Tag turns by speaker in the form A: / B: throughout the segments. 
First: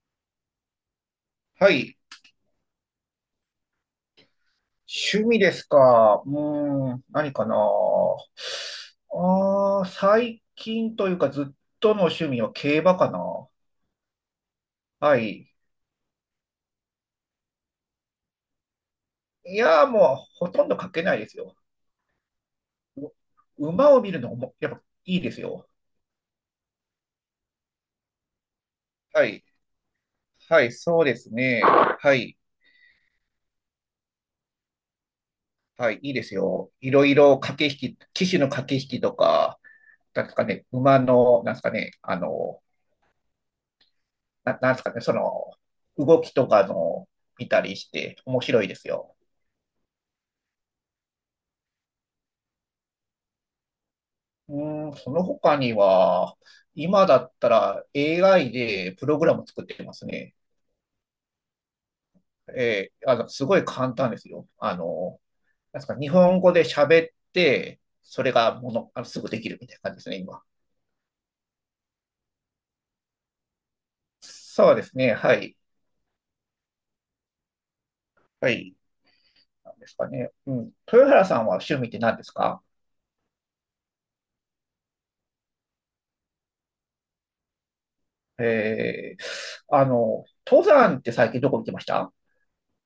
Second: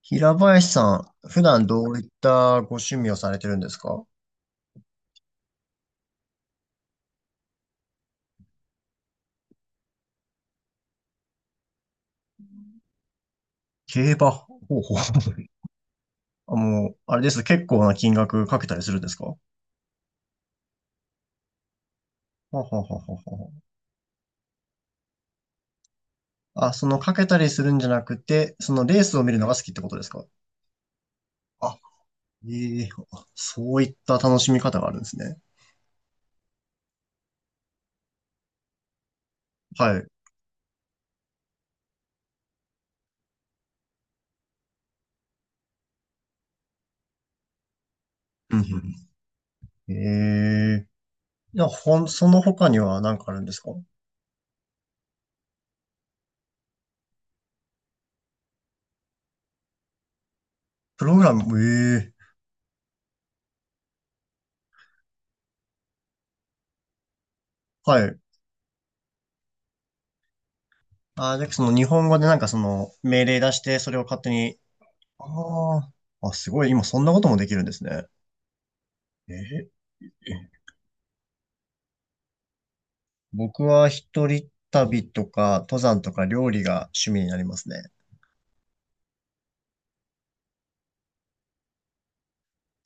A: 平林さん、普段
B: は
A: ど
B: い。
A: ういったご趣味をされてるんですか？
B: 趣味ですか。うーん、何かな。ああ、最近というかずっとの趣味は競馬かな。
A: 競馬。ほうほ
B: は
A: う。
B: い。
A: あ、もう、あれですね。結構な金額かけたりするんですか？ほ
B: いやー、もうほとんどかけないですよ。
A: うほうほう
B: う
A: ほうほう。
B: 馬を見るのもやっぱいいですよ。
A: あ、そのかけたりするんじゃなくて、そのレースを
B: は
A: 見る
B: い。
A: のが好きってことですか？
B: はい、そうですね。
A: あ、
B: はい。
A: ええあ、そういった楽しみ方があるんですね。
B: はい、いいですよ。いろいろ駆け引き、騎手の駆け引きとか、
A: はい。
B: なんですかね、馬の、なんですかね、あの、なんですかね、その、動きとかの見たりして面
A: うんう
B: 白いです
A: ん。
B: よ。
A: ええ。いや、その他には何かあるんですか？
B: うーん、その他には、今だったら AI でプログラム作ってますね。
A: プログラム。ええ。
B: あの、すごい簡単ですよ。あの、なんですか、日本語で喋って、
A: はい。
B: それがもの、あの、すぐできるみたいな感じですね、今。
A: あ、で、その日本語でなんかその命令出して、それを勝手に。
B: そうですね、はい。
A: ああ、あ、すごい、今そんなこともできるんですね。
B: はい。
A: えーえ。
B: なんですかね。うん。豊原さんは趣味って何ですか？
A: 僕は一人旅とか、登山とか料理が趣味になりますね。
B: えー、あの、登山って最近どこ行ってました？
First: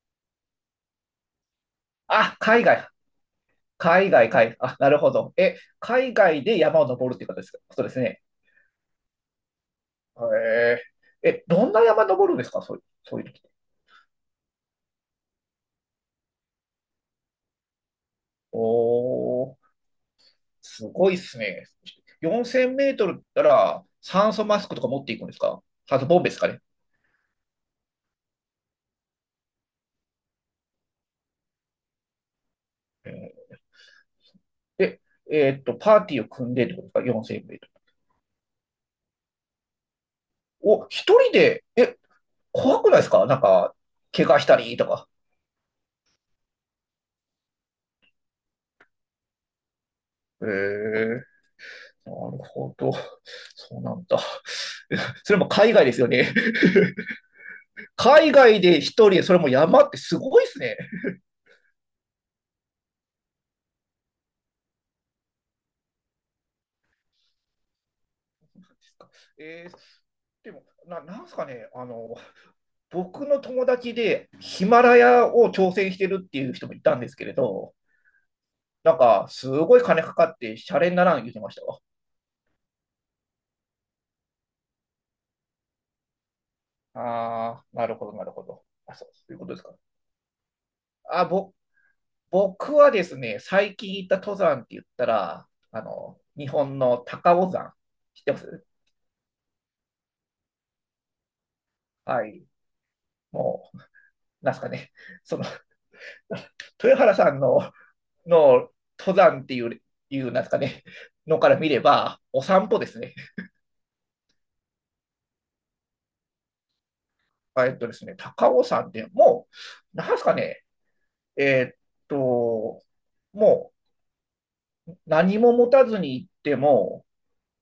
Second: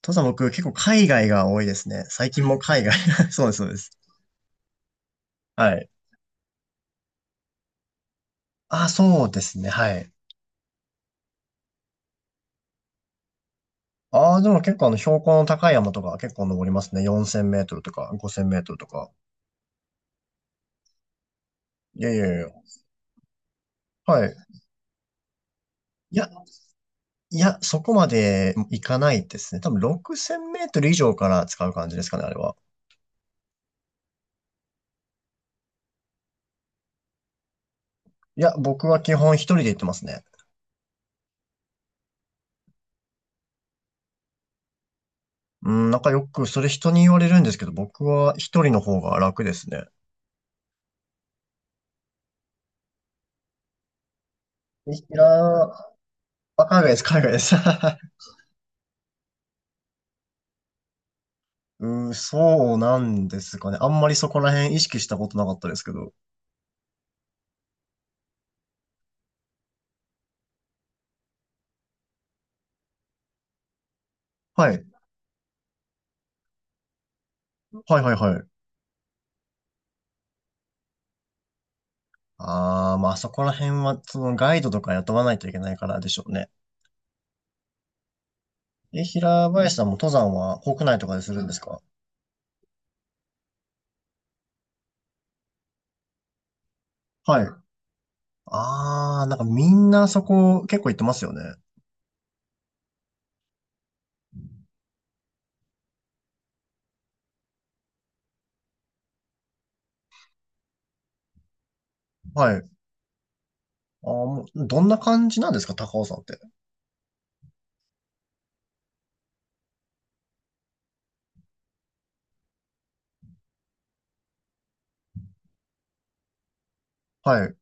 A: 登山、僕結構海外が多いですね。最
B: あ、
A: 近も
B: 海
A: 海
B: 外。
A: 外。そうです、そうです。
B: 海外、海外、あ、なるほど。え、
A: はい。
B: 海外で山を登るっていうことですか、ことですね。
A: あ、そうですね、はい。
B: へえ。え、どんな山登るんですか、そういう時って。
A: ああ、でも結構あの標高の高い山とか結構登りますね。4000メートルとか5000メートルとか。
B: おー、すごいっすね。
A: いやいやい
B: 4000
A: や。
B: メートルったら
A: は
B: 酸
A: い。
B: 素マスクとか持っていくんですか？酸素
A: い
B: ボン
A: や、
B: ベですかね。
A: いや、そこまでいかないですね。多分6000メートル以上から使う感じですかね、あれは。
B: えーで、パーティーを組んでってことですか ?4000 メートル。
A: いや、僕は基本一人で行ってますね。
B: お、一人で、え、怖くないですか、なんか、怪我したりとか。
A: うん、なんかよくそれ人に言われるんですけど、僕は一人の方が楽ですね。
B: へえ、なるほど。そうなんだ。
A: いや
B: それも
A: ー、
B: 海外ですよね。
A: あ、海 外です、海外です。
B: 海外で一人で、それも山ってすごいですね。
A: うん、そうなんですかね。あんまりそこら辺意識したことなかったですけど。
B: えーでもなんすかね、あの、僕の友達でヒ
A: は
B: マ
A: い。
B: ラヤを挑戦してるっていう人もいたんですけれど、
A: はいはいはい。
B: なんか、すごい金かかって、シャレにならん言ってましたわ。
A: あー、まあそこら辺は、そのガイドとか雇わないといけないからでしょうね。
B: あー、なるほど、なるほど。あ、
A: え、
B: そう、そういうこ
A: 平
B: とですか。
A: 林さんも登山は国内とかで
B: あ、
A: するんですか？
B: 僕はですね、最近行った登山って言ったら、あの、日本の高
A: はい。
B: 尾山、知ってます？
A: あー、なんかみんなそこ結構行ってますよね。
B: はい。もう、なんすかね、その、豊原さんの登山っていう、いうなんですかね、のから見れば、お
A: はい。
B: 散歩ですね。
A: あー、もうどんな感じなんですか、高尾山って。
B: ですね、高尾山ってもう、なんですかね、えーっと、もう何も持たずに行っても、
A: はい。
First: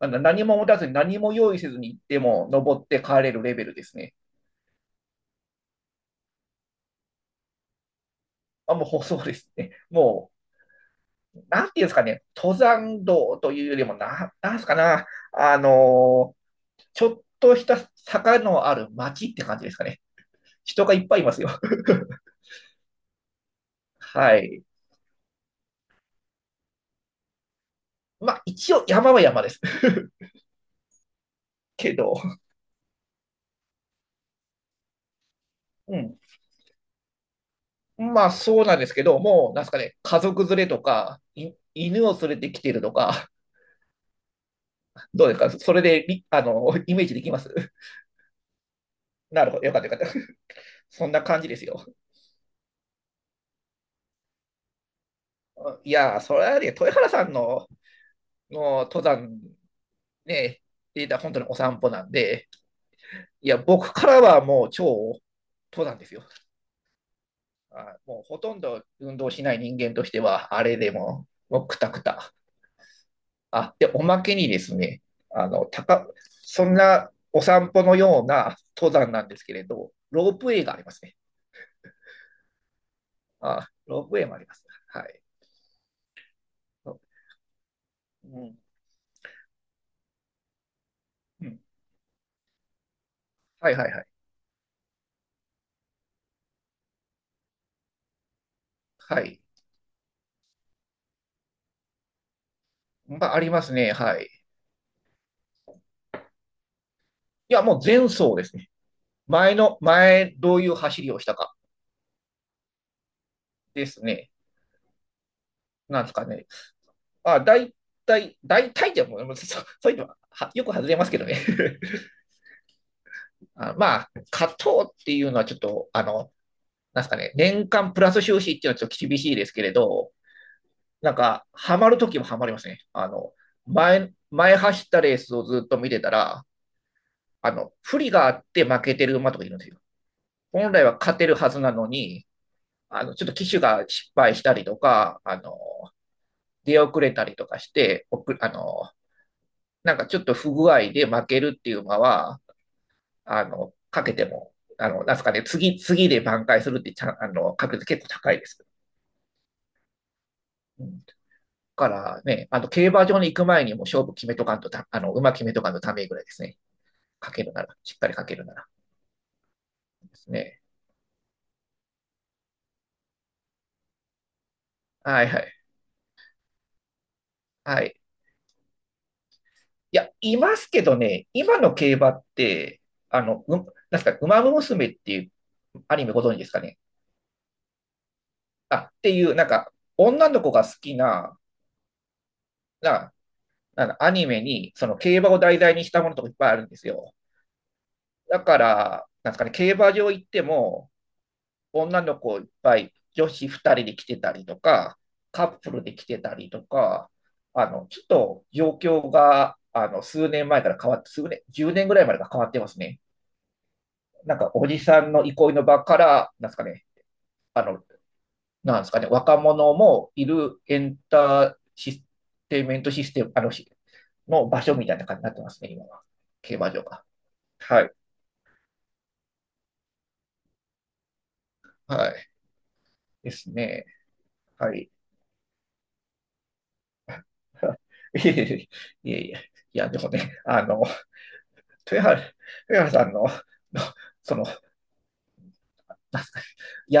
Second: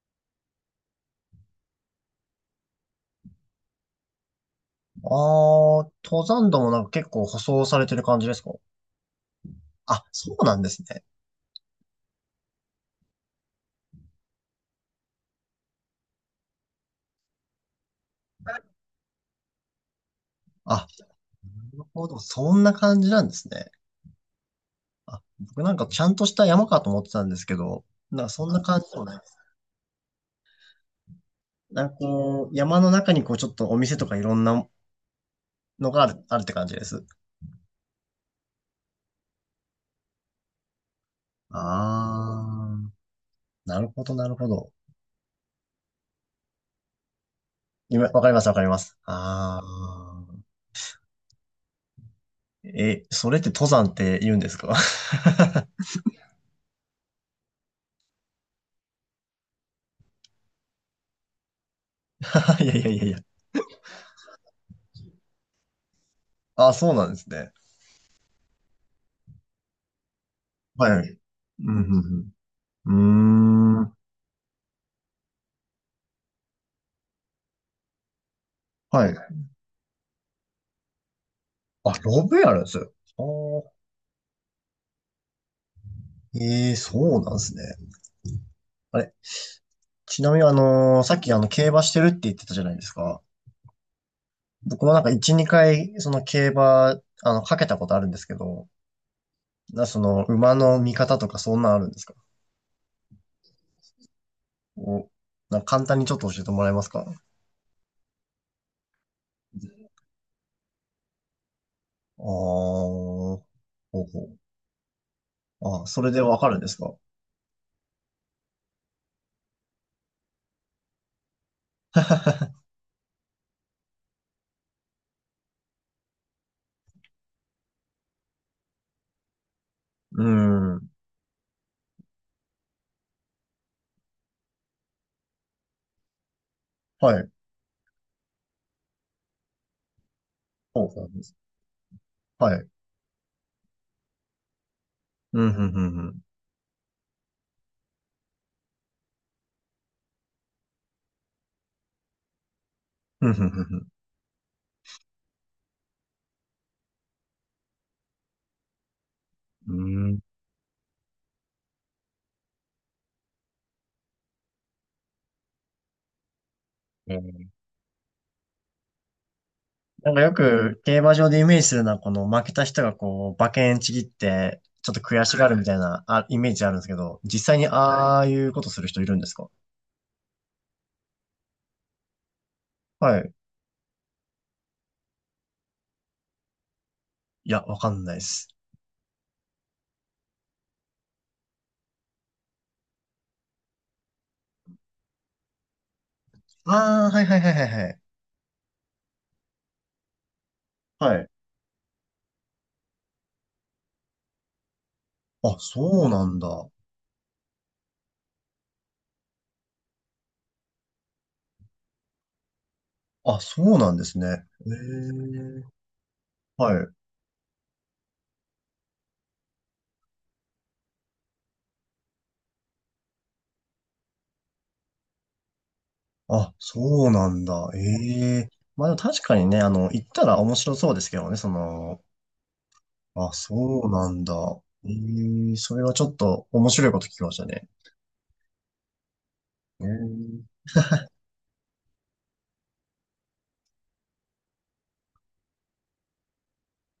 B: 何も持たずに何も用意せずに行っても登って帰れるレベルですね。
A: ああ、登山道もなんか結構舗装されてる感じですか？
B: あ、もうそうですね。
A: あ、
B: も
A: そうなんですね。
B: う、なんていうんですかね、登山道というよりも、なんですかな、あのーちょっとした坂のある街って感じですかね。人
A: あ、
B: がいっぱいいますよ。
A: なる ほど。そんな感じなんですね。
B: はい。
A: あ、僕なんかちゃんとした山かと思ってたんですけど、なんか
B: まあ、
A: そんな
B: 一
A: 感
B: 応
A: じでも
B: 山
A: ない
B: は
A: です。
B: 山です。
A: なんか
B: けど、
A: こう、山の中にこうちょっとお店とかいろんなの
B: う
A: があ
B: ん。
A: る、って感じです。
B: まあ、そうなんですけど、もう、なんすかね、家族連れとか、犬を連れてきて
A: あ
B: る
A: あ、
B: とか、
A: なるほど、なるほど。
B: どうですかそれでみあの、イメージできます？
A: 今、わかります、わかります。
B: なるほ
A: あ
B: ど。よかったよかった。
A: あ。
B: そんな感じですよ。
A: え、それって登山って言うんですか？
B: いやー、それはね、豊原さんの、の登山、ね、データ本当にお散歩なんで、
A: いやいやいやいや。
B: いや、僕からはもう超登山ですよ。
A: あ、そうなんですね。
B: あもうほとんど運動しない人間としては、あれで
A: はい。
B: も、もう
A: う
B: くたく
A: ん、
B: た。
A: うん、う
B: あ、
A: ん。うーん。
B: で、
A: は
B: おまけにですね、あの、高、そんなお散歩のような登山なんで
A: い。
B: すけれど、ロープウェイがありますね。
A: あ、ロブやるんですよ。
B: あ、
A: あ
B: ロープウェイもあります。はい。
A: ー、ええ、そうなんですね。
B: うん。
A: あれ、ちなみにさっきあ
B: う
A: の、
B: ん。
A: 競馬してるって言ってたじゃないですか。
B: はいはいはい。
A: 僕もなんか1、2回、その競馬、かけたことあるんですけど、
B: はい。
A: その、馬の見方とかそんなんあるんですか？
B: まあ、ありますね。はい。い
A: お、なんか簡単にちょっと教えてもらえますか？ああ、
B: や、もう前走ですね。前、どういう走りをしたか
A: ほ
B: です
A: う
B: ね。
A: ほう。あ、
B: な
A: そ
B: んで
A: れ
B: す
A: で
B: か
A: わ
B: ね。
A: かるんですか？
B: あ、大体でも、もうそ、そういうのはよく外れますけどね。あ、まあ、勝とうっていうのはちょっと、あの、なんですかね、年間プラス収支っていうのはちょっと厳しいですけれど、
A: うーん。
B: なんか、ハマるときもハマりますね。あの、前走ったレースをずっと見てたら、
A: はい。
B: あの、不利があって負けてる馬とかいるんですよ。本来
A: ほう
B: は
A: ほう。
B: 勝てるはずなのに、
A: はい。
B: あの、ちょっと騎手が失敗したりとか、あ
A: うん、
B: の、
A: ふんふんふん。
B: 出遅れたりとかして、あの、なんかちょっと不具合で負けるっていう馬は、
A: うん、ふ
B: あ
A: んふん
B: の、
A: ふん。
B: かけても、あの、なんすかね、次で挽回するってちゃん、あの、確率結構高いです。
A: うーん。
B: うんからね、あの、競馬場に行く前にもう勝負決めとかんとた、あの、馬決めとかんとダメぐらいですね。かけるなら、しっかりかけるなら
A: なん
B: で
A: か
B: す
A: よ
B: ね。
A: く競馬場でイメージするのは、この負けた人がこう、馬券ちぎって、ちょっと悔
B: はい
A: し
B: は
A: が
B: い。
A: るみたいな、あ、イメージあるんですけど、実際に
B: はい。
A: ああいうことする人いるんですか？
B: いや、いますけどね、今の競馬って、
A: は
B: あ
A: い。
B: の、うん、なんすか、馬娘っていうアニメご存知ですかね。
A: いや、わかんないです。
B: あ、っていう、なんか、女の子が好きな、な、なんだアニメに、その競馬を題材にしたものとかいっぱいあるんです
A: ああ、
B: よ。
A: はいはいはいはいはい。
B: だから、なんですかね、競馬場行っても、
A: はい。
B: 女の子いっぱい、女子2人で来てたりとか、カ
A: あ、
B: ップルで来
A: そう
B: て
A: な
B: た
A: ん
B: りと
A: だ。
B: か、あの、ちょっと状況が、あの、数年前から変わって、数年、10年ぐらいまでが変わってますね。
A: あ、そうなんですね。
B: なんか、お
A: え
B: じさんの憩い
A: え。
B: の場から、なんですか
A: は
B: ね、
A: い。
B: あの、なんですかね、若者もいるエンターシテイメントシステム、あの、の場所みたいな感じになってますね、今は。
A: あ、
B: 競馬場が。
A: そうなんだ。え
B: はい。
A: え。まあでも確かにね、行ったら面白そうですけどね、
B: はい。で
A: あ、
B: す
A: そ
B: ね。
A: うなんだ。
B: はい。
A: ええ、それはちょっと面白いこと聞きましたね。
B: いえいえ、いえいえ。い
A: え
B: や、でもね、
A: え。
B: あの、豊原、豊原さんのその、すか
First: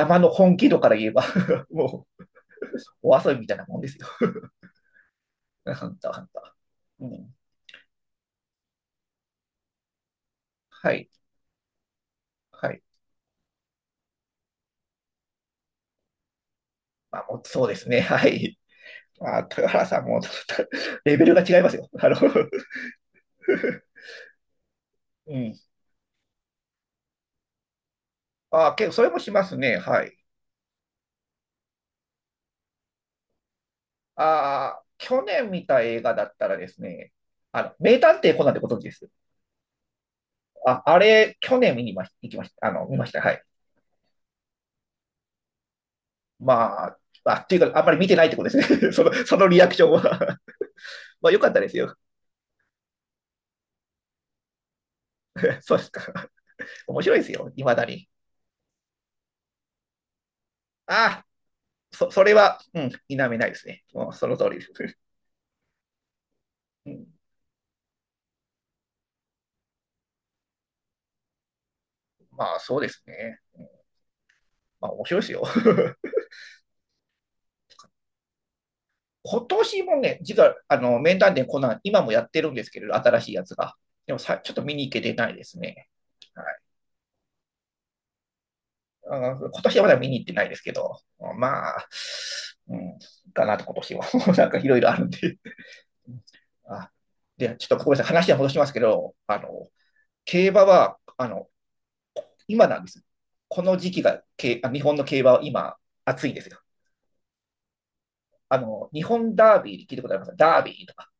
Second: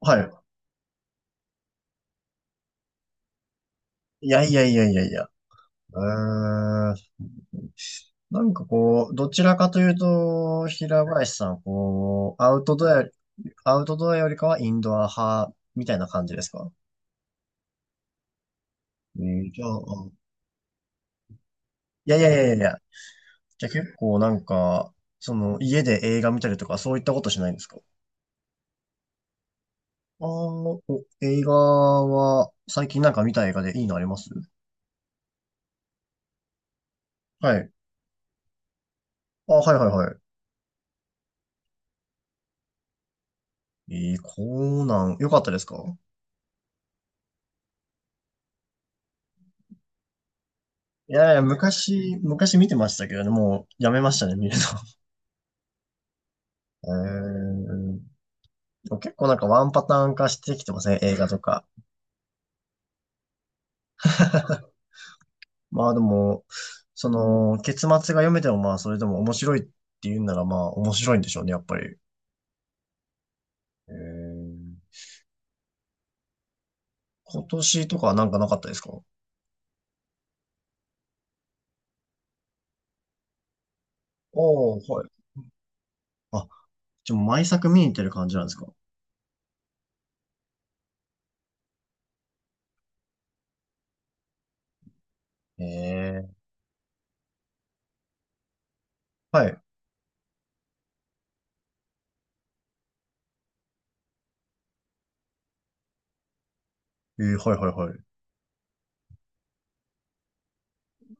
A: は
B: の
A: い。
B: 本気度から言えば もう、お遊びみたいなもんですよ。
A: いやいやいやいやいや。
B: ハンター、ハンタ
A: うーん、
B: ー。うん。
A: なんかこう、どちらかというと、
B: は
A: 平
B: い、
A: 林さんは、こう、
B: はい。
A: アウトドアよりかはインドア派みたいな感じですか？
B: まあ、もうそうですね。はい。まあ、
A: じゃ
B: 豊
A: あ、
B: 原さんも、レベルが違いますよ。あ
A: い
B: の
A: やいやいやいやい や。じゃあ結構なんか、そ
B: う
A: の、
B: ん。
A: 家で映画見たりとか、そういったことしないんですか？
B: あ、結構それもしますね。はい。
A: ああー、お、映画は、最近なんか見た映画でいいのあります？
B: ああ、去年見た映画だったらですね、
A: は
B: あ
A: い。
B: の、名探偵コナンってことです。
A: あ、はいはいは
B: あ、あれ、去年見にまし、行きました。あの、見ました。はい。
A: い。コナン、よかったですか？
B: まあ、あ、っていうか、あんまり見てないってことですね。そのリアクションは
A: い
B: まあ、
A: やい
B: 良
A: や、
B: かったですよ。
A: 昔見てましたけどね、もうやめましたね、見るの。
B: そうですか。
A: うー
B: 面白いですよ。未だ
A: ん。で
B: に。
A: も結構なんかワンパターン化してきてません？映
B: ああ、
A: 画とか。
B: それは、うん、否めないですね。もう、その通りです。
A: まあでも、
B: うん
A: その、結末が読めてもまあそれでも面白いっていうんならまあ面白いんでしょうね、やっぱり。
B: まあ、そうですね。
A: えー
B: まあ、面白いですよ。
A: 今年とかはなんかなかったですか？
B: 今年もね、実は、あの、面談でコナン、今もやってるんですけれど、新しいやつが。でもさ、ちょっと見
A: おお
B: に
A: ー、
B: 行け
A: はい。
B: てないですね。は
A: あ、
B: い。
A: じゃあ毎作見に行ってる感じなんですか？
B: うん今年はまだ見に行ってないですけど、まあ、うん、かなと、今年は。なんかいろいろあるんで。
A: えー
B: あで、ちょっとごめんなさい、話は戻しますけど、あ
A: はい。
B: の競馬はあの今なんです。この時期が日本の競馬は今、暑いんですよ。
A: はいはいはい。
B: あの日本ダービーで聞いたことありますか？ダービーとか。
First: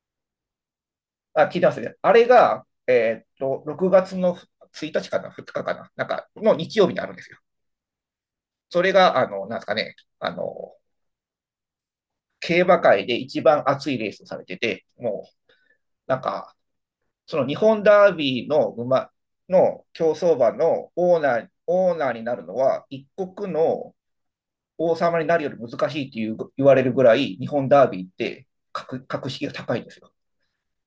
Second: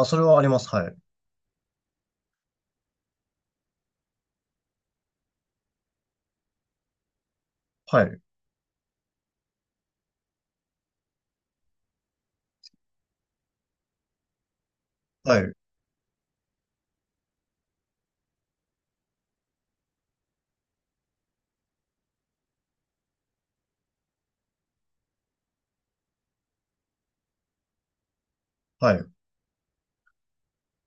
A: ああ、それはあります。はい。
B: あ、聞いてますね。あれが、6月の1日かな、2日かかな、なんかの日曜日にあるんですよ。
A: はい。
B: それが、あのなんですかね、あの競馬界で一番熱いレースをされてて、も
A: はい。
B: うなんかその日本ダービーの競走馬のオーナーになるのは、一国の王様になるより難しいっていう言われるぐらい、日本ダービーって
A: はい。
B: 格式が高いんですよ。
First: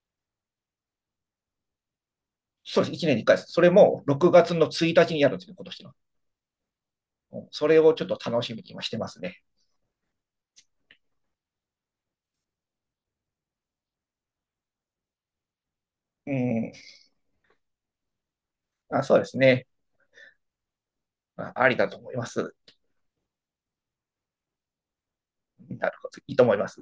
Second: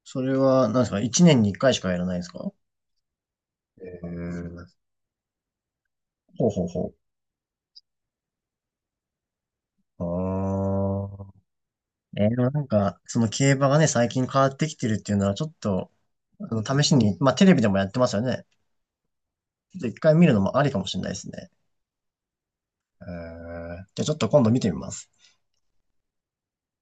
A: それは、なんですか、一年に一回しかやらないんですか？
B: そうです、1年に1回です。それ
A: え
B: も6月の
A: ー、
B: 1日にやるんですよ、今年の。
A: ほうほうほう。
B: それをちょっと楽しみに今してますね。
A: あーえーでもなんか、その競馬がね、最近変わってきてるっていうのは、ちょっと、
B: うん。
A: 試しに、まあ、テレビでもやってますよね。
B: あ、そうですね。
A: ちょっと一回見るのもありかもしれないですね。
B: まあありだと思います。
A: じゃあ、ちょっと今度見てみます。
B: なるほど。いいと思います。